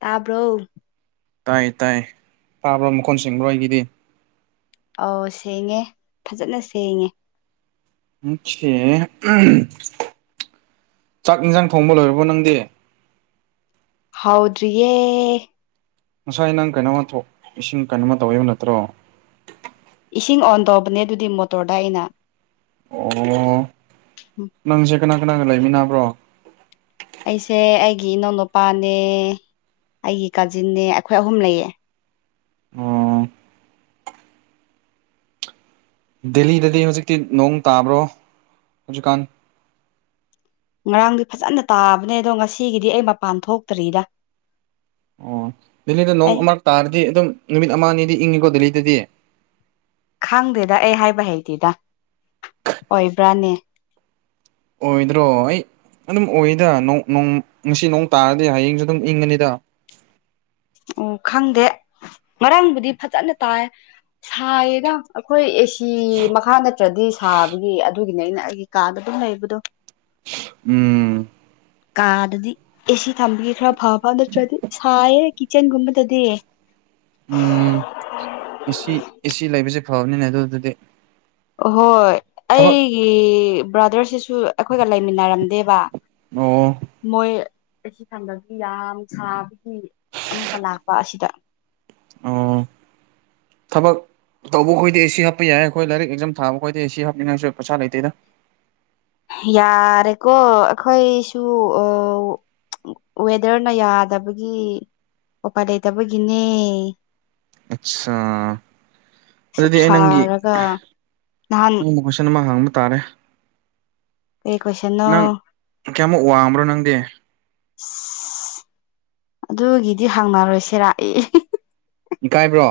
ꯇꯥꯕ꯭ꯔꯣ ꯇꯥꯏ ꯇꯥꯏ ꯐꯥꯕ꯭ꯔ ꯃꯈꯣꯟꯁꯤꯡ ꯂꯣꯏ ꯑꯩꯒꯤꯗꯤ ꯑꯥꯎ ꯁꯦꯡꯉꯦ ꯐꯖꯅ ꯁꯦꯡꯉꯦ ꯃꯦ ꯆꯥꯛ ꯏꯟꯁꯥꯡ ꯊꯣꯡꯕ ꯂꯣꯏꯔꯕꯣ ꯅꯪꯗꯤꯦ ꯍꯥꯎꯗ꯭ꯌꯦꯦ ꯉꯁꯥꯏ ꯅꯪ ꯀꯩꯅꯣꯃ ꯊꯣꯛ ꯏꯁꯤꯡ ꯀꯩꯅꯣꯝꯃ ꯇꯧꯕ ꯅꯠꯇ꯭ꯔꯣ ꯏꯁꯤꯡ ꯑꯣꯟ ꯇꯧꯕꯅꯦ ꯑꯗꯨꯗꯤ ꯃꯣꯇꯣꯔꯗ ꯑꯩꯅ ꯑꯣ ꯅꯪꯁꯦ ꯀꯅꯥ ꯀꯅꯥꯒ ꯂꯩꯃꯤꯟꯅꯕ꯭ꯔꯣ ꯑꯩꯁꯦ ꯑꯩꯒꯤ ꯏꯅꯥꯎꯅꯨꯄꯥꯅꯦ ꯑꯩꯒꯤ ꯀꯥꯖꯤꯟꯅꯦ ꯑꯩꯈꯣꯏ ꯑꯍꯨꯝ ꯂꯩꯌꯦ ꯑꯣ ꯗꯦꯜꯂꯤꯗꯗꯤ ꯍꯧꯖꯤꯛꯇꯤ ꯅꯣꯡ ꯇꯥꯕ꯭ꯔꯣ ꯍꯧꯖꯤꯛꯀꯥꯟ ꯉꯔꯥꯡꯗꯤ ꯐꯖꯅ ꯇꯥꯕꯅꯦ ꯑꯗꯣ ꯉꯁꯤꯒꯤꯗꯤ ꯑꯩ ꯃꯄꯥꯟ ꯊꯣꯛꯇ꯭ꯔꯤꯗ ꯑꯣ ꯗꯦꯜꯂꯤꯗ ꯅꯣꯡ ꯑꯩ ꯑꯃꯛ ꯇꯥꯔꯗꯤ ꯑꯗꯨꯝ ꯅꯨꯃꯤꯠ ꯑꯃ ꯑꯅꯤꯗꯤ ꯏꯪꯉꯤꯀꯣ ꯗꯦꯜꯂꯤꯗꯗꯤ ꯈꯪꯗꯦꯗ ꯑꯩ ꯍꯥꯏꯕ ꯍꯩꯇꯦꯗ ꯑꯣꯏꯕ꯭ꯔꯥꯅꯦ ꯑꯣꯏꯗ꯭ꯔꯣ ꯑꯩ ꯑꯗꯨꯝ ꯑꯣꯏꯗ ꯉꯁꯤ ꯅꯣꯡ ꯇꯥꯔꯗꯤ ꯍꯌꯦꯡꯁꯨ ꯑꯗꯨꯝ ꯏꯪꯉꯅꯤꯗ ꯑꯣ ꯈꯪꯗꯦ ꯃꯔꯝꯕꯨꯗꯤ ꯐꯖꯅ ꯇꯥꯏ ꯁꯥꯏꯌꯦꯅ ꯑꯩꯈꯣꯏꯁꯤ ꯐꯤ ꯃꯈꯥ ꯅꯠꯇ꯭ꯔꯗꯤ ꯁꯥꯕꯒꯤ ꯑꯗꯨꯒꯤꯅꯦ ꯑꯩꯅ ꯑꯩꯒꯤ ꯀꯥꯗ ꯑꯗꯨꯝ ꯂꯩꯕꯗꯣ ꯎꯝ ꯀꯥꯗꯗꯤ ꯑꯦꯁꯤ ꯊꯝꯕꯤꯒꯦ ꯈꯔ ꯐ ꯐ ꯅꯠꯇ꯭ꯔꯗꯤ ꯁꯥꯏꯌꯦ ꯀꯤꯠꯆꯟꯒꯨꯝꯕꯗꯗꯤ ꯎ ꯑꯦꯁꯤ ꯑꯦꯁꯤ ꯂꯩꯕꯁꯦ ꯐꯕꯅꯤꯅꯦ ꯑꯗꯨꯗꯨꯗꯤ ꯍꯣꯏ ꯊꯕꯛ ꯑꯩꯒꯤ ꯕ꯭ꯔꯗꯔꯁꯤꯁꯨ ꯑꯩꯈꯣꯏꯒ ꯂꯩꯃꯤꯟꯅꯔꯝꯗꯦꯕ ꯑꯣ ꯃꯣꯏ ꯑꯩ ꯊꯟꯗꯕꯤ ꯌꯥꯝ ꯁꯥꯕꯒꯤ ꯑꯃꯨꯛꯀ ꯂꯥꯛꯄ ꯑꯁꯤꯗ ꯑꯣ ꯊꯕꯛ ꯇꯧꯕ ꯈꯣꯏꯗꯤ ꯁꯤ ꯍꯥꯞꯄ ꯌꯥꯏ ꯑꯩꯈꯣꯏ ꯂꯥꯏꯔꯤꯛ ꯑꯦꯛꯖꯥꯝ ꯊꯥꯕ ꯈꯣꯏꯗꯦ ꯁꯤ ꯍꯥꯞꯅꯤꯡꯉꯥꯏꯁꯨ ꯄꯩꯁꯥ ꯂꯩꯇꯦꯗ ꯌꯥꯔꯦꯀꯣ ꯑꯩꯈꯣꯏꯁꯨ ꯑ ꯋꯦꯗꯔꯅ ꯌꯥꯗꯕꯒꯤ ꯎꯄꯥꯏ ꯂꯩꯇꯕꯒꯤꯅꯦ ꯑꯠꯆꯥꯥ ꯁꯨꯛ ꯑꯗꯨꯗꯤ ꯑꯩ ꯅꯪꯒꯤ ꯁꯥꯔꯒ ꯅꯍꯥꯟ ꯑꯪ ꯀꯣꯏꯁꯅ ꯑꯃ ꯍꯥꯡ ꯇꯥꯔꯦ ꯀꯩ ꯀꯣꯏꯁꯟꯅꯣ ꯅꯪ ꯑꯁ ꯀꯌꯥꯃꯨꯛ ꯋꯥꯡꯕ꯭ꯔꯣ ꯅꯪꯗꯤ ꯑ ꯑꯗꯨꯒꯤꯗꯤ ꯍꯪꯅꯔꯣꯏꯁꯦꯔꯥꯛꯏ ꯏꯀꯥꯏꯕ꯭ꯔꯣ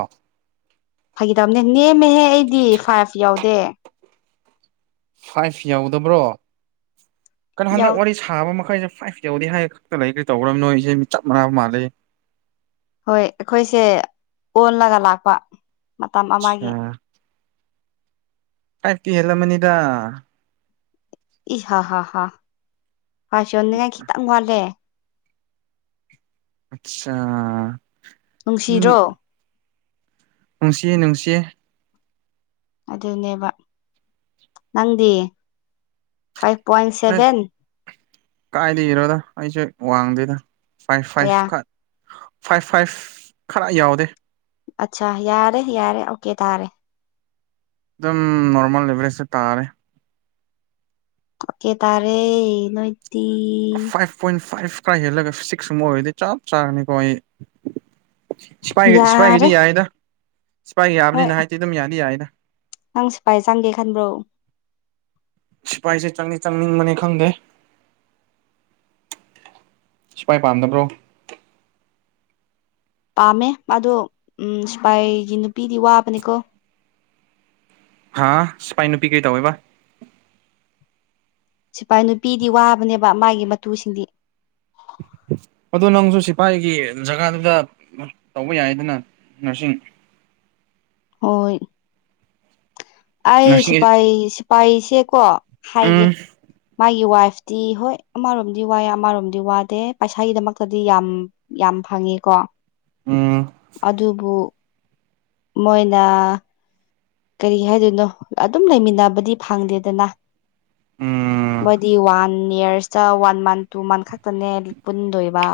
ꯐꯈꯤꯗꯕꯅꯦ ꯅꯦꯝꯃꯦꯍꯦ ꯑꯩꯗꯤ ꯐꯥꯏꯚ ꯌꯥꯎꯗꯦ ꯐꯥꯏꯚ ꯌꯎꯗꯕ꯭ꯔꯣ ꯀꯩꯅꯣ ꯌꯥꯎ ꯍꯟꯗꯛ ꯋꯥꯔꯤ ꯁꯥꯕ ꯑꯩꯈꯣꯏꯁꯦ ꯐꯥꯏꯚꯧꯗꯤ ꯍꯥꯏ ꯈꯛꯇ ꯂꯩ ꯀꯔꯤ ꯇꯧꯈ꯭ꯔꯅꯤ ꯅꯣꯏ ꯑꯩꯁꯦ ꯃꯤ ꯆꯞ ꯃꯥꯟꯅꯕ ꯃꯥꯜꯂꯤ ꯍꯣꯏ ꯑꯩꯈꯣꯏꯁꯦ ꯑꯣꯜꯂꯒ ꯂꯥꯛꯄ ꯃꯇꯝ ꯑꯠꯁꯥ ꯑꯃꯒꯤ ꯀꯛꯇꯤ ꯍꯦꯂ ꯃꯅꯤꯗ ꯏ ꯍꯥꯥ ꯍꯥꯥ ꯍꯥꯥ ꯐꯁꯣꯟꯅꯤꯡꯉꯥꯏ ꯈꯤꯇꯪ ꯋꯥꯠꯂꯦ ꯑꯆꯥ ꯅꯨꯡꯁꯤꯔꯣ ꯅꯨꯡꯁꯤꯌꯦ ꯅꯨꯡꯁꯤꯌꯦ ꯑꯗꯨꯅꯦꯕ ꯅꯪꯗꯤ ꯐꯥꯏꯚ ꯄꯣꯏꯟ ꯁꯚꯦꯟ ꯀꯥꯏꯗꯩꯅꯣꯗ ꯑꯩꯁꯨ ꯋꯥꯡꯗꯦꯗ ꯐꯥꯏꯚ ꯀꯌꯥ ꯐꯥꯏꯚ ꯐꯥꯏꯚ ꯐꯥꯏꯚ ꯈꯔ ꯌꯥꯎꯗꯦ ꯑꯆꯥ ꯌꯥꯔꯦ ꯌꯥꯔꯦ ꯑꯣꯀꯦ ꯇꯥꯔꯦ ꯑꯗꯨꯝ ꯅꯣꯔꯃꯦꯜ ꯑꯦꯚꯔꯦꯖꯁꯦ ꯇꯥꯔꯦ ꯀꯦ ꯇꯔꯦ ꯅꯣꯏꯗꯤ ꯐꯥꯏꯚ ꯄꯣꯏꯟ ꯐꯥꯏꯚ ꯈꯔ ꯍꯦꯜꯂꯒ ꯐꯤꯖꯤꯛꯁ ꯁꯨꯝ ꯑꯣꯏꯔꯗꯤ ꯆꯞ ꯆꯥꯒꯅꯤꯀꯣ ꯑꯩ ꯁꯤ ꯌꯥꯔꯦ ꯁꯤꯐꯥꯏꯒꯤꯗꯤ ꯌꯥꯏꯗ ꯁꯤꯐꯥꯏꯒꯤ ꯍꯣꯏ ꯌꯥꯕꯅꯤꯅ ꯍꯥꯏꯗꯤ ꯑꯗꯨꯝ ꯌꯥꯗꯤ ꯌꯥꯏꯗ ꯅꯪ ꯁꯄꯥꯏ ꯆꯪꯒꯦ ꯈꯟꯕ꯭ꯔꯣ ꯁꯤꯐꯥꯏꯁꯦ ꯆꯪꯅꯤ ꯆꯪꯅꯤꯡꯕꯅꯤ ꯈꯪꯗꯦ ꯁꯤꯐꯏ ꯄꯥꯝꯕ꯭ꯔꯣ ꯄꯥꯝꯃꯦ ꯃꯥꯗꯣ ꯎꯝ ꯁꯤꯐꯏꯒꯤ ꯅꯨꯄꯤꯗꯤ ꯋꯥꯕꯅꯤꯀꯣ ꯍꯥꯥ ꯁꯐꯏ ꯅꯨꯨꯄꯤ ꯀꯩꯗꯧꯏꯕꯥ ꯁꯤꯐꯥꯏ ꯅꯨꯄꯤꯗꯤ ꯋꯥꯕꯅꯦꯕ ꯃꯥꯒꯤ ꯃꯇꯨꯁꯤꯡꯗꯤ ꯑꯗꯣ ꯅꯪꯁꯨ ꯁꯤꯐꯥꯏꯒꯤ ꯖꯒꯥꯗꯨꯗ ꯇꯧꯕ ꯌꯥꯏꯗꯅ ꯅꯥꯔꯁꯤꯡ [inaudible] ꯍꯣꯏ ꯑꯩ ꯅꯔꯁꯤꯡ ꯁꯤꯐꯏ ꯁꯤꯐꯏꯁꯦꯀꯣ ꯍꯥꯏꯒꯦ ꯎꯝ ꯃꯥꯒꯤ ꯋꯥꯏꯐ ꯇꯤ ꯍꯣꯏ ꯑꯃꯔꯣꯝꯗꯤ ꯋꯌꯦ ꯑꯃꯔꯣꯝꯗꯤ ꯋꯥꯗꯦ ꯄꯩꯁꯥꯒꯤꯗꯃꯛꯇꯗꯤ ꯌꯥꯝ ꯌꯥꯝ ꯐꯪꯉꯦꯀꯣ ꯎꯝ ꯑꯗꯨꯕꯨ ꯃꯣꯏꯅ ꯀꯔꯤ ꯍꯥꯏꯗꯣꯏꯅꯣ ꯑꯗꯨꯝ ꯂꯩꯃꯤꯟꯅꯕꯗꯤ ꯐꯪꯗꯦꯗꯅ ꯎꯝ ꯃꯣꯏꯗꯤ ꯋꯥꯟ ꯋꯥꯟ ꯌꯔꯁꯇ ꯋꯥꯟ ꯃꯟ ꯇꯨ ꯃꯟ ꯈꯛꯇꯅꯦ ꯄꯨꯟꯗꯣꯏꯕ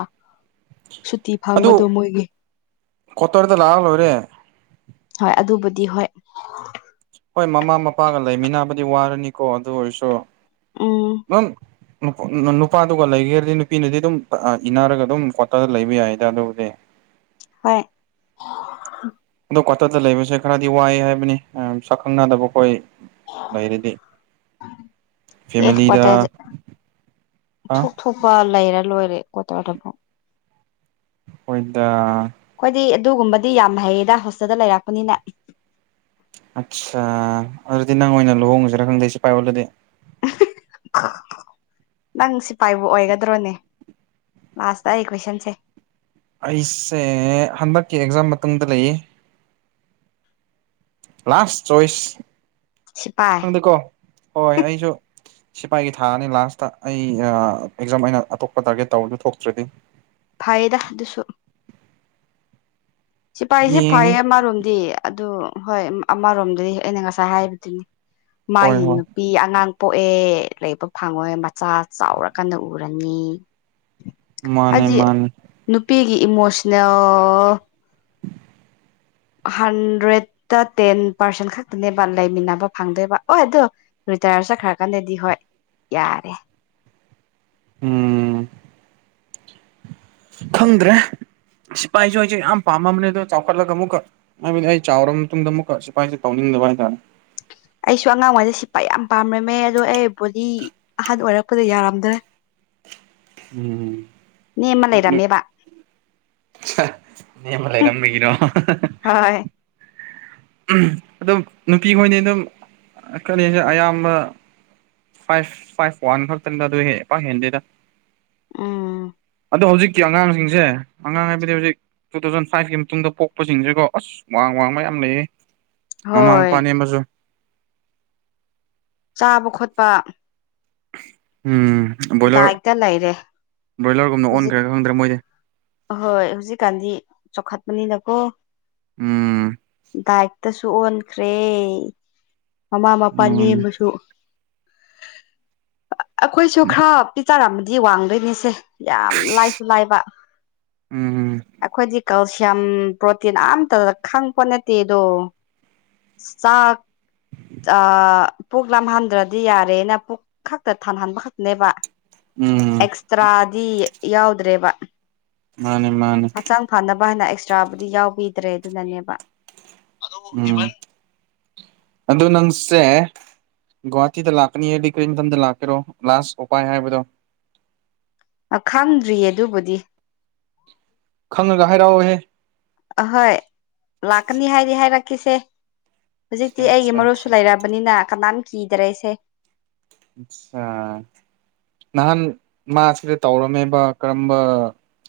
ꯁꯨꯇꯤ ꯑꯗꯨ ꯐꯥꯡꯕꯗꯣ ꯃꯣꯏꯒꯤ ꯀ꯭ꯋꯥꯇꯔꯗ ꯂꯥꯛꯑ ꯂꯣꯏꯔꯦ ꯍꯣꯏ ꯑꯗꯨꯕꯨꯗꯤ ꯍꯣꯏ ꯍꯣꯏ ꯃꯃꯥ ꯃꯄꯥꯒ ꯂꯩꯃꯤꯟꯅꯕꯗꯤ ꯋꯥꯔꯅꯤꯀꯣ ꯑꯗꯨ ꯑꯣꯏꯔꯁꯨ ꯎꯝ ꯅꯨꯄꯥꯗꯨꯒ ꯂꯩꯒꯦꯔꯗꯤ ꯅꯨꯄꯤꯅꯗꯤ ꯑꯗꯨꯝ ꯏꯅꯥꯔꯒ ꯑꯗꯨꯝ ꯀꯋꯥꯠꯇꯗ ꯂꯩꯕ ꯌꯥꯏꯗ ꯑꯗꯨꯕꯨꯗꯤ ꯍꯣꯏ ꯑꯗꯣ ꯀ꯭ꯋꯥꯇꯔꯗ ꯂꯩꯕꯁꯦ ꯈꯔꯗꯤ ꯋꯥꯏ ꯍꯥꯏꯕꯅꯤ ꯁꯥꯛꯈꯪꯅꯗꯕ ꯑꯩꯈꯣꯏ ꯔꯗꯤ ꯑꯦ ꯀꯋꯥꯇꯔꯗ ꯊꯣꯛ ꯊꯣꯛꯄ ꯂꯩꯔ ꯂꯣꯏꯔ ꯦ ꯀꯋꯥꯠꯇꯔꯗꯕꯨ ꯍꯣꯏꯗ ꯑꯩꯈꯣꯏꯗꯤ ꯑꯗꯨꯒꯨꯝꯕꯗꯤ ꯌꯥꯝ ꯍꯩꯌꯦꯗ ꯍꯣꯁꯇꯦꯜꯗ ꯂꯩꯔꯛꯄꯅꯤꯅ ꯑꯠꯆꯥ ꯑꯗꯨꯗꯤ ꯅꯪ ꯑꯣꯏꯅ ꯂꯨꯍꯣꯡꯉꯁꯤꯔꯥ ꯈꯪꯗꯦ ꯁꯤꯐꯏ ꯑꯣꯜꯂꯗꯤ ꯅꯪ ꯁꯤꯄꯥꯏꯕꯨ ꯑꯣꯏꯒꯗ꯭ꯔꯣꯅꯦ ꯂꯁꯇ ꯑꯩ ꯀꯣꯏꯁꯟꯁꯦ ꯑꯩꯁꯦ ꯍꯟꯗꯛꯀꯤ ꯑꯦꯛꯖꯥꯝ ꯃꯇꯨꯡꯗ ꯂꯩꯌꯦ ꯂꯥꯁ ꯆꯣꯏꯁ ꯁꯤꯐꯥꯏ ꯈꯪꯗꯦꯀꯣ ꯍꯣꯏ ꯑꯩꯁꯨ ꯁꯤꯐꯥꯏꯒꯤ ꯊꯥꯅꯤ ꯂꯥꯁꯇ ꯑꯩ ꯑꯦꯛꯖꯥꯝ ꯑꯩꯅ ꯑꯇꯣꯞꯄ ꯇꯥꯔꯒꯦꯠ ꯇꯧꯔꯗ ꯊꯣꯛꯇ꯭ꯔꯗꯤ ꯐꯥꯏꯗ ꯗꯨꯁꯨ ꯁꯤꯐꯥꯏꯁꯤ ꯌꯦꯡꯉꯦ ꯐꯩꯌꯦ ꯑꯃꯔꯣꯝꯗꯤ ꯑꯗꯨ ꯍꯣꯏ ꯑꯃꯔꯣꯝꯗꯗꯤ ꯑꯩꯅ ꯉꯁꯥꯏ ꯍꯥꯏꯕꯗꯨꯅꯤ ꯍꯣꯏ ꯃꯥꯒꯤ ꯍꯣꯏ ꯅꯨꯄꯤ ꯑꯉꯥꯡ ꯄꯣꯛꯑꯦ ꯂꯩꯕ ꯐꯪꯉꯣꯏ ꯃꯆꯥ ꯆꯥꯎꯔ ꯀꯟꯅ ꯎꯔꯅꯤ ꯃꯥꯅꯦ ꯍꯥꯏꯗꯤ ꯃꯥꯅꯦ ꯅꯨꯄꯤꯒꯤ ꯏꯃꯣꯁꯅꯦꯜ ꯍꯟꯗ꯭ꯔꯦꯗꯠꯇ ꯇꯦꯟ ꯄꯥꯔꯁꯦꯟ ꯈꯛꯇꯅꯦꯕ ꯂꯩꯃꯤꯟꯅꯕ ꯐꯪꯗꯣꯏꯕ ꯍ ꯑꯗꯣ ꯔꯤꯇꯥꯌꯔ ꯆꯠꯈ꯭ꯔꯀꯥꯟꯗꯗꯤ ꯍꯣꯏ ꯌꯥꯔꯦ ꯎꯝ ꯈꯪꯗ꯭ꯔꯦ ꯁꯤꯐꯥꯏꯁꯨ ꯑꯩꯁꯦ ꯌꯥꯝ ꯄꯥꯝꯃꯝꯕꯅꯦ ꯑꯗꯣ ꯆꯥꯎꯈꯠꯂꯒ ꯑꯃꯨꯛ ꯍꯥꯏꯕꯗꯤ ꯑꯩ ꯆꯥꯎꯔꯕ ꯃꯇꯨꯡꯗ ꯑꯃꯨꯛꯀ ꯁꯤꯐꯥꯏꯁꯦ ꯇꯧꯅꯤꯡꯉꯦ ꯃꯥꯏ ꯇꯅ ꯑꯩꯁꯨ ꯑꯉꯥꯡꯋꯥꯩꯗ ꯁꯤꯠꯄ ꯌꯥꯝ ꯄꯥꯝꯔꯝꯃꯦ ꯑꯗꯣ ꯑꯩ ꯕꯣꯗꯤ ꯑꯍꯥꯟꯕ ꯑꯣꯏꯔꯛꯄꯗ ꯌꯥꯔꯝꯗ꯭ꯔꯦ [unintelligible] ꯎꯝ ꯅꯦꯝꯃ ꯂꯩꯔꯝꯃꯦꯕ ꯅ ꯃ ꯂꯩꯔꯝꯕꯒꯔꯣ ꯍꯣꯏ ꯑꯗꯨꯝ ꯅꯨꯄꯤ ꯈꯣꯏꯅꯤ ꯑꯗꯨꯝ ꯀ ꯑꯌꯥꯝꯕ ꯐꯥꯏꯚ ꯐꯥꯏꯚ ꯋꯥꯟ ꯈꯛꯇꯅꯤꯗ ꯑꯗꯨ ꯍꯦꯛ ꯄ ꯍꯦꯟꯗꯦꯗ ꯎꯝ ꯑꯗꯣ ꯍꯧꯖꯤꯛꯀꯤ ꯑꯉꯥꯡꯁꯤꯡꯁꯦ ꯑꯉꯥꯡ ꯍꯥꯏꯕꯗꯤ ꯍꯧꯖꯤꯛ ꯇꯨ ꯊꯥꯎꯖꯟ ꯐꯥꯏꯚꯀꯤ ꯃꯇꯨꯡꯗ ꯄꯣꯛꯄꯁꯤꯡꯁꯤꯦꯀꯣ ꯑꯁ ꯋꯥꯡꯕ ꯋꯥꯡꯕ ꯌꯥꯝ ꯂꯩꯌꯦ ꯃꯃꯥ ꯍꯣꯏ ꯃꯄꯥ ꯅꯦꯝꯕꯁꯨ ꯆꯥꯕ ꯈꯣꯠꯄ ꯎꯝ ꯕꯣꯏꯂꯔ ꯗꯥꯏꯠꯇ ꯂꯩꯔꯦ ꯕ꯭ꯔꯣꯏꯂꯔꯒꯨꯝꯅ ꯑꯣꯟꯈ꯭ꯔꯦꯒ ꯈꯪꯗ꯭ꯔꯦ ꯃꯣꯏꯗꯤ ꯑꯍꯣꯏ ꯍꯧꯖꯤꯛꯀꯥꯟꯗꯤ ꯆꯥꯎꯈꯠꯄꯅꯤꯅꯀꯣ ꯎꯝ ꯁꯨ ꯑꯣꯟꯈ꯭ꯔꯦ ꯃꯃꯥ ꯃꯄꯥ ꯅ ꯎꯝ ꯑꯃꯁꯨ ꯑꯩꯈꯣꯏꯁꯨ ꯈꯔ ꯄꯤ ꯆꯔꯃꯗꯤ ꯋꯥꯡꯗꯣꯏꯅꯦꯁꯦ ꯌꯥꯝ ꯂꯥꯏꯁꯨ ꯂꯥꯏꯕ ꯎꯝ ꯑꯩꯈꯣꯏꯗꯤ ꯀꯦꯜꯁꯤꯌꯝ ꯄ꯭ꯔꯣꯇꯤꯟ ꯑꯇꯗ ꯈꯪꯄꯣꯠ ꯅꯠꯇꯦꯗꯣ ꯆꯥꯛ ꯄꯨꯛ ꯂꯥꯍꯟꯗ꯭ꯔꯗꯤ ꯌꯥꯔꯦꯅ ꯄꯨꯛ ꯈꯛꯇ ꯊꯥꯟꯍꯟꯕ ꯈꯛꯇꯅꯦꯕ ꯎꯝ ꯑꯦꯛꯁꯇ꯭ꯔꯥꯗꯤ ꯌꯥꯎꯗ꯭ꯔꯦꯕ ꯃꯥꯅꯦ ꯃꯥꯅꯦ ꯍꯛꯆꯥꯡ ꯐꯅꯕ ꯍꯥꯏꯅ ꯑꯦꯛꯁꯇ꯭ꯔꯥꯕꯨꯗꯤ ꯌꯥꯎꯕꯤꯗ꯭ꯔꯦ ꯑꯗꯨꯅꯅꯦꯕ ꯑꯗꯨ ꯏꯚꯟ ꯑꯗꯨꯗ ꯅꯪꯁꯦ ꯒꯨꯍꯥꯇꯤꯗ ꯂꯥꯛꯀꯅꯤꯌꯦꯗꯤ ꯀꯔꯤꯊꯗ ꯂꯥꯛꯀꯦꯔꯣ ꯂꯥꯁ ꯎꯄꯥꯏ ꯍꯥꯏꯕꯗꯣ ꯑ ꯈꯪꯗ꯭ꯔꯤꯌꯦ ꯑꯗꯨꯕꯨꯗꯤ ꯈꯪꯉꯒ ꯍꯥꯏꯔꯛꯑꯣꯍꯦ ꯑꯍꯣꯏ ꯂꯥꯛꯅꯤꯍꯥꯏꯔꯤꯍꯥꯏ ꯔꯀꯈꯤꯁ ꯍꯧꯖꯤꯛꯇꯤ ꯑꯩꯒꯤ ꯑꯠꯆꯥ ꯑꯠꯆꯥ ꯃꯔꯨꯞꯁꯨ ꯂꯩꯔꯑꯔꯕꯅꯤꯅ ꯀꯅꯥꯝ ꯀꯤꯗꯔꯦ ꯑꯩꯁꯦ ꯑꯆꯥ ꯅꯍꯥꯟ ꯃꯥꯁꯤꯗ ꯇꯧꯔꯝꯃꯦꯕ ꯀꯔꯝꯕ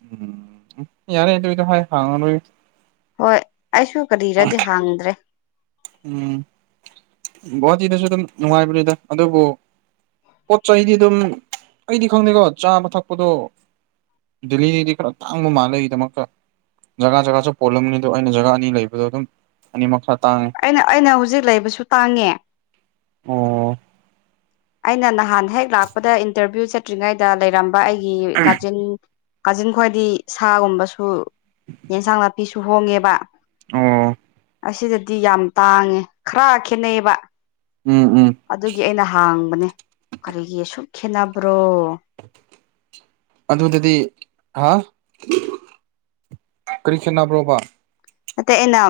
ꯎꯝ ꯌꯥꯔ ꯍ ꯍꯉ ꯍꯣꯏ ꯑꯩꯁꯨ ꯀꯔꯤꯔꯗꯤ ꯍꯥꯡꯗ꯭ꯔꯦ ꯎꯝ ꯒꯨꯍꯥꯇꯤꯗꯁꯨ ꯑꯗꯨꯝ ꯅꯨꯡꯉꯥꯏꯕꯅꯤꯗ ꯑꯗꯨꯕꯨ ꯄꯣꯠ ꯆꯩꯗꯤ ꯑꯗꯨꯝ ꯑꯩꯗꯤ ꯈꯪꯗꯦꯀꯣ ꯆꯥꯕ ꯊꯛꯄꯗꯣ ꯗꯦꯜꯂꯤꯗꯒꯤꯩꯗꯤ ꯈꯔ ꯇꯥꯡꯕ ꯃꯥꯜꯂꯒꯤꯗꯃꯀ ꯖꯒꯥ ꯖꯒꯥꯁꯨ ꯄꯣꯜꯂꯝꯅꯤ ꯑ ꯑꯗꯨ ꯑꯩꯅ ꯖꯒꯥ ꯑꯅꯤ ꯂꯩꯕꯗꯣ ꯑꯗꯨꯝ ꯑꯅꯤ ꯃꯈꯥ ꯇ ꯑꯩꯅ ꯑꯩꯅ ꯍꯧꯖꯤꯛ ꯂꯩꯕꯁꯨ ꯇꯥꯡꯉꯦ ꯑꯣ ꯑꯩꯅ ꯅꯍꯥꯟ ꯍꯦꯛ ꯂꯥꯛꯄꯗ ꯏꯟꯇꯔꯚꯤꯌꯨ ꯆꯠꯇ꯭ꯔꯤꯉꯩꯗ ꯂꯩꯔꯝꯕ ꯑꯩꯒꯤ ꯀꯥꯖꯤꯟ ꯀꯥꯖꯤꯟ ꯈ꯭ꯋꯥꯗꯤ ꯁꯥꯒꯨꯝꯕꯁꯨ ꯌꯦꯟꯁꯥꯡ ꯅꯥꯄꯤꯁꯨ ꯍꯣꯡꯉꯦꯕ ꯑꯣ ꯗꯤ ꯌꯥꯝ ꯇꯥꯡꯉꯦ ꯈꯔ ꯈꯦꯠꯅꯩꯌꯦꯕ ꯎꯝ ꯎꯝ ꯑꯗꯨꯒꯤ ꯑꯩꯅ ꯍꯥꯡ ꯈꯅꯦ ꯀꯔꯤꯒꯤ ꯁꯁꯨꯛ ꯈꯦꯠꯅꯕ꯭ꯔꯣ ꯑꯗꯨꯗꯗꯤ ꯍꯥ ꯀꯔꯤ ꯈꯦꯠꯅꯕ꯭ꯔꯣꯕ ꯑꯇꯩ ꯑꯩꯅ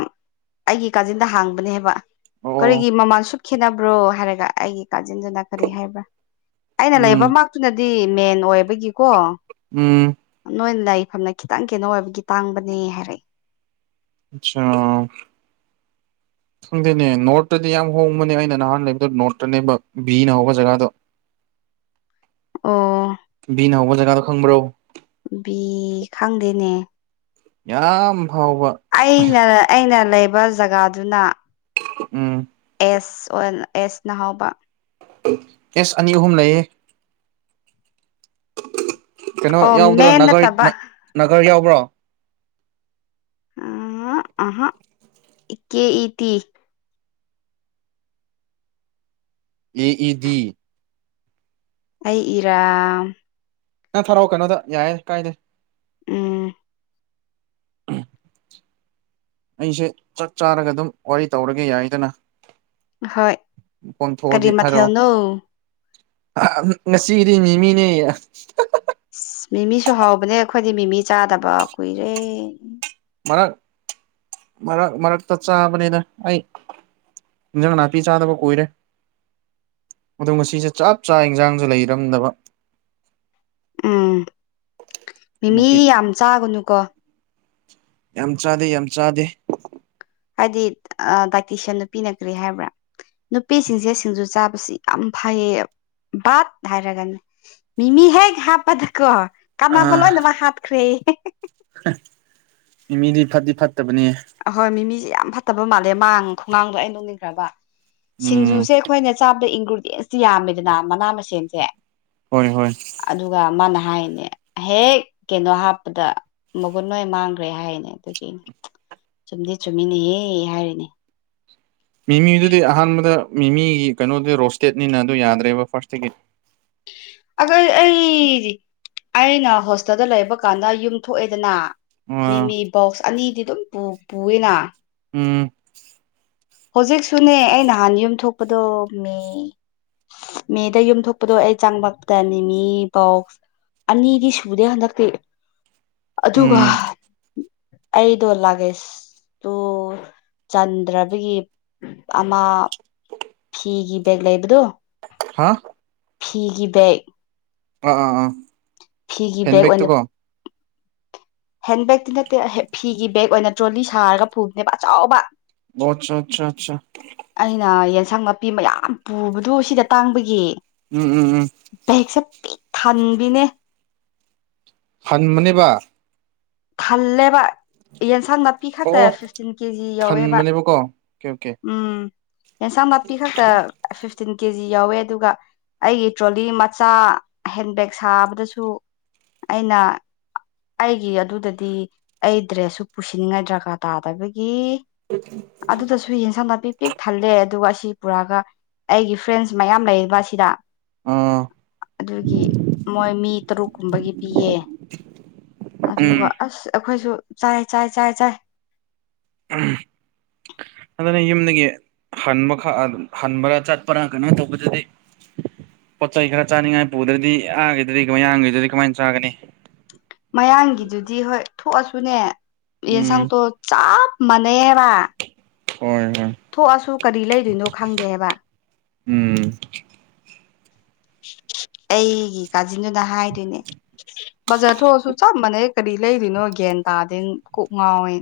ꯑꯩꯒꯤ ꯀꯥꯖꯤꯟꯗ ꯍꯥꯡꯕꯅꯦ ꯍꯥꯏꯕ ꯑꯣ ꯀꯔꯤꯒꯤ ꯃꯃꯥꯟ ꯁ ꯈꯦꯠꯅꯕ꯭ꯔꯣ ꯍꯥꯏꯔꯒ ꯑꯩꯒꯤ ꯀꯥꯖꯤꯟꯗꯨꯅ ꯀꯔꯤ ꯍꯥꯏꯕ꯭ꯔꯥ ꯑꯩꯅ ꯂꯩꯕ ꯎꯝ ꯃꯥꯛꯇꯨꯅ ꯗꯤ ꯃꯦꯟ ꯑꯣꯏꯕꯒꯤꯀꯣ ꯎꯝ ꯅꯣꯏꯅ ꯂꯥꯏꯐꯝꯅ ꯈꯤꯇꯪ ꯀꯩꯅꯣ ꯑꯣꯏꯕꯒꯤ ꯇꯥꯡꯕꯅꯦ ꯍꯥꯏꯔꯛꯏ ꯑꯆꯥ ꯈꯪꯗꯦꯅꯦ ꯅꯣꯔꯠꯇꯗꯤ ꯌꯥꯝ ꯍꯣꯡꯕꯅꯦ ꯑꯩꯅ ꯅꯍꯥꯟ ꯂꯩꯕꯗꯣ ꯅꯣꯔꯠꯇꯅꯦꯕ ꯕꯤꯅ ꯍꯧꯕ ꯖꯒꯥꯗꯣ ꯑꯣ ꯕꯤꯅ ꯍꯧꯕ ꯖꯒꯥꯗꯣ ꯈꯪꯕ꯭ꯔꯣ ꯕꯤ ꯈꯪꯗꯦꯅꯦ ꯌꯥ ꯑꯩꯅ ꯑꯩꯅ ꯂꯩꯕ ꯖꯒꯥꯗꯨꯅ ꯎꯝ ꯑꯦꯁ ꯑꯣꯏ ꯑꯦꯁ ꯅꯍꯥꯎꯕ ꯀꯦꯁ ꯑꯅꯤ ꯑꯍꯨꯝ ꯂꯩꯌꯦ ꯀꯩꯅꯣ ꯑꯣ ꯌꯥꯎꯗ꯭ꯔꯣ ꯔ ꯃꯦꯟ ꯅꯠꯇꯕ ꯅꯥꯒꯔ ꯌꯥꯎꯕ꯭ꯔꯣ ꯑ ꯑꯍ ꯀꯦꯇ ꯑꯦ ꯏꯗꯤ ꯑꯩ ꯏꯔꯝ ꯅꯪ ꯊꯔꯛꯑꯣ ꯀꯩꯅꯣꯗ ꯌꯥꯏꯦ ꯀꯥꯏꯗꯦ ꯎꯝ ꯑꯩꯁꯦ ꯆꯥꯛ ꯆꯥꯔꯒ ꯑꯗꯨꯝ ꯋꯥꯔꯤ ꯇꯧꯔꯒꯦ ꯌꯥꯏꯗꯅ ꯍꯣꯏ ꯀꯔꯤ ꯃꯊꯦꯜꯅꯣ ꯅꯁꯤꯗꯤꯅꯤꯃꯤꯅꯦ ꯑ ꯃꯤꯃꯤꯁꯨ ꯍꯥꯎꯕꯅꯦ ꯑꯩꯈꯣꯏꯗꯤ ꯃꯤꯃꯤ ꯆꯥꯗꯕ ꯀꯨꯏꯔꯦ ꯃꯔꯛ ꯃꯔꯛ ꯃꯔꯛꯇ ꯆꯥꯕꯅꯤꯅ ꯑꯩ ꯏꯟꯖꯥꯡ ꯅꯥꯄꯤ ꯆꯥꯗꯕ ꯀꯨꯏꯔꯦ ꯑ ꯉꯁꯤꯁꯦ ꯆꯞ ꯆꯥ ꯏꯟꯖꯥꯡꯁꯨ ꯂꯩꯔꯝꯗꯕ ꯎꯝ ꯃꯤꯃꯤ ꯅꯥꯄꯤ ꯌꯥꯝ ꯆꯥꯒꯅꯨꯀꯣ ꯌꯥꯝ ꯆꯥꯗꯦ ꯌꯥꯝ ꯆꯥꯗꯦ ꯍꯥꯏꯗꯤ ꯗꯥꯏꯇꯤꯁꯤꯌꯥꯟ ꯅꯨꯄꯤ ꯅ ꯀ꯭ꯔꯦ ꯍꯥꯏꯕ꯭ꯔꯥ ꯅꯨꯄꯤꯁꯤꯡꯁꯦ ꯁꯤꯡꯖꯨ ꯆꯥꯕꯁꯤ ꯌꯥꯝ ꯐꯩꯌꯦꯕ ꯍꯥꯏꯔꯒꯅ ꯃꯤꯃꯤꯃꯤ ꯍ ꯈꯥꯄꯊ ꯀ ꯀꯥꯟꯕ ꯂꯣꯏ ꯅꯃ ꯍꯥꯥꯛ ꯈꯔꯤꯦ ꯃꯤ ꯃꯤꯗꯤ ꯐꯗꯤ ꯐꯠꯇꯕꯅꯦ ꯑꯍꯣꯏ ꯃꯤꯃꯤꯁꯦ ꯌꯥꯝ ꯐꯠꯇꯕ ꯃꯥꯜꯂꯦꯥꯡ ꯈꯣꯡꯒꯥꯡꯗꯣ ꯑꯩꯅ ꯂꯧꯅꯤꯡꯈ꯭ꯔꯕ ꯎꯝ ꯁꯤꯡꯖꯨꯁꯦ ꯑꯩꯈꯣꯏꯅ ꯆ ꯒꯨꯗꯦꯟꯁꯇꯤ ꯌꯥꯝꯃꯦꯗꯅ ꯃꯅꯥ ꯃꯁꯤꯡꯦꯟꯁꯦ ꯍꯣꯏ ꯍꯣꯏ ꯑꯗꯨꯒ ꯃꯥꯅ ꯍꯥꯏꯅꯦ ꯍꯦꯛ ꯀꯩꯅꯣ ꯍꯥꯞꯄꯗ ꯃꯒꯨꯟ ꯂꯣꯏ ꯃꯥꯡꯈ꯭ꯔꯦ ꯍꯥꯏꯅꯦ ꯑꯗꯨꯒꯤꯅꯦ ꯆꯨꯝꯗꯤ ꯆꯨꯝꯃꯤꯅꯦꯍꯦ ꯍꯥꯏꯔꯤꯅꯦ ꯃꯤꯃꯤꯗꯨꯗꯤ ꯑꯍꯥꯟꯕꯗ ꯃꯤꯃꯤꯒꯤ ꯀꯩꯅꯣꯗꯨ ꯔꯣꯁꯇꯦꯠꯅꯤꯅ ꯑꯗꯨ ꯌꯥꯗ꯭ꯔꯦꯕ ꯐꯥꯔꯁꯇꯒꯤꯗꯤ ꯑꯈ ꯑꯩ ꯑꯩꯅ ꯍꯣꯁꯇꯦꯜꯗ ꯂꯩꯕ ꯀꯥꯟꯗ ꯌꯨꯝ ꯊꯣꯛꯑꯦꯗꯅ ꯑ ꯃꯤꯃꯤ ꯕꯣꯛꯁ ꯑꯅꯤꯗꯤ ꯑꯗꯨꯝ ꯄꯨꯏꯅ ꯎꯝ ꯍꯧꯖꯤꯛꯁꯨꯅꯦ ꯑꯩ ꯅꯍꯥꯟ ꯌꯨꯝ ꯊꯣꯛꯄꯗꯣ ꯃꯤ ꯃꯦꯗ ꯌꯨꯝꯊꯣꯛꯄꯗꯣ ꯑꯩ ꯆꯥꯡꯕꯛꯇꯅꯤ ꯃꯤ ꯕꯣꯛꯁ ꯑꯅꯤꯗꯤ ꯁꯨꯗꯦ ꯍꯟꯗꯛꯇꯤ ꯑꯗꯨꯒ ꯎꯝ ꯑꯩꯗꯣ ꯂꯥꯒꯦꯁꯇꯨ ꯆꯟꯗ꯭ꯔꯕꯒꯤ ꯑꯃ ꯐꯤꯒꯤ ꯕꯦꯒ ꯂꯩꯕꯗꯣ ꯍꯥ ꯐꯤꯒꯤ ꯦꯛ ꯑ ꯑ ꯎꯝ ꯐꯤꯒꯤ ꯕꯒ ꯑꯣꯏꯅ ꯍꯦꯟꯕꯦꯛꯇꯤ ꯅꯠꯇꯦ ꯐꯤꯒꯤ ꯕꯦꯒ ꯑꯣꯏꯅ ꯇ꯭ꯔꯣꯂꯤ ꯁꯥꯔꯒ ꯄꯨꯕꯅꯦꯕ ꯑꯆꯥꯎꯕ ꯑꯣ ꯑꯠꯆꯥ ꯑꯆꯥ ꯑꯆꯥ ꯑꯦꯟꯁꯪ ꯅꯥꯄꯤ ꯃꯌꯥꯝ ꯄꯨꯕꯗꯣ ꯁꯤꯗ ꯇꯥꯡꯕꯒꯤ ꯎꯝ ꯎꯝ ꯎꯝ ꯕꯦꯛꯁꯦ ꯄꯤꯛ ꯊꯥꯟꯕꯤꯅꯦ ꯐꯟꯃꯅꯦꯕ ꯊꯜꯦꯕ ꯌꯦꯟꯁꯥꯡ ꯅꯥꯄꯤ ꯑꯣ ꯈꯛꯇ ꯑꯣ ꯐꯤꯐꯇꯤꯟ ꯀꯦꯖꯤ ꯌꯧꯋꯦꯕ ꯊꯟꯕꯅꯦꯕꯀꯣ ꯑꯣꯀꯦ ꯑꯣꯀꯦ ꯎꯝ ꯌꯦꯟꯁꯥꯡ ꯅꯥꯄꯤ ꯈꯛꯇ ꯐꯤꯐꯇꯤꯟ ꯀꯦꯖꯤ ꯌꯥꯎꯋꯦ ꯑꯗꯨꯒ ꯑꯩꯒꯤ ꯇ꯭ꯔꯣꯂꯤ ꯃꯆꯥ ꯍꯦꯟꯕꯦꯛ ꯁꯥꯕꯗꯁꯨ ꯑꯩꯅ ꯑꯩꯒꯤ ꯑꯗꯨꯗꯗꯤ ꯑꯩ ꯗ꯭ꯔꯦꯁꯁꯨ ꯄꯨꯁꯤꯟꯅꯤꯡꯉꯥꯏ ꯗ꯭ꯔꯀꯥꯔ ꯇꯥꯗꯕꯒꯤ ꯑꯗꯨꯗꯁꯨ ꯌꯦꯟꯁꯥꯡ ꯅꯥꯄꯤꯤ ꯄꯤꯛ ꯊꯜꯂꯦ ꯑꯗꯨꯒ ꯑꯁꯤ ꯄꯨꯔꯛꯑꯒ ꯑꯩꯒꯤ ꯐ꯭ꯔꯦꯟꯁ ꯃꯌꯥꯝ ꯂꯩꯔꯤꯕ ꯑꯁꯤꯗ ꯑꯥ ꯑꯗꯨꯒꯤ ꯃꯣꯏ ꯃꯤ ꯇꯔꯨꯛ ꯀꯨꯝꯕꯒꯤ ꯄꯤꯌꯦ ꯎꯝ ꯑꯗꯨꯒ ꯑꯁ ꯑꯩꯈꯣꯏꯁꯨ ꯆꯥꯏ ꯆꯥꯏ ꯆꯥꯏ ꯆꯥꯏ ꯑꯗꯨꯅ ꯌꯨꯝꯗꯒꯤ ꯍꯟꯕ ꯈꯛ ꯑꯗꯨꯝ ꯍꯟꯕ꯭ꯔꯥ ꯆꯠꯄꯔꯥ ꯀꯩꯅꯣ ꯇꯧꯕꯗꯗꯤ ꯄꯣꯠ ꯆꯩ ꯈꯔ ꯆꯥꯅꯤꯡꯉꯥꯏ ꯄꯨꯗ꯭ꯔꯗꯤ ꯑꯥꯈꯤꯗ꯭ꯔꯗꯤ ꯀꯃꯥꯏ ꯑꯥꯡꯈꯤꯗꯗꯤ ꯀꯃꯥꯏꯅ ꯆꯥꯒꯅꯤ ꯃꯌꯥꯡꯒꯤꯗꯨꯗꯤ ꯍꯣꯏ ꯊꯣꯛꯑꯁꯨꯅꯦ ꯎꯝ ꯌꯦꯟꯁꯥꯡꯇꯣ ꯆꯞ ꯃꯅꯦ ꯋꯥ ꯍꯣꯏ ꯍꯣꯏ ꯊꯣꯛꯑꯁꯨ ꯀꯔꯤ ꯂꯩꯗꯣꯏꯅꯣ ꯈꯪꯗꯦ ꯍꯥꯏꯕ ꯎꯝ ꯑꯩꯒꯤ ꯀꯥꯖꯤꯟꯗꯨꯅ ꯍꯥꯏꯗꯣꯏꯅꯦ ꯕꯖꯥꯔ ꯊꯣꯛꯑꯁꯨ ꯆꯞ ꯃꯥꯟꯅꯩ ꯀꯔꯤ ꯂꯩꯔꯤꯅꯣ ꯒ꯭ꯌꯥꯟ ꯇꯥꯗꯦ ꯀꯣꯛ ꯉꯥꯎꯏ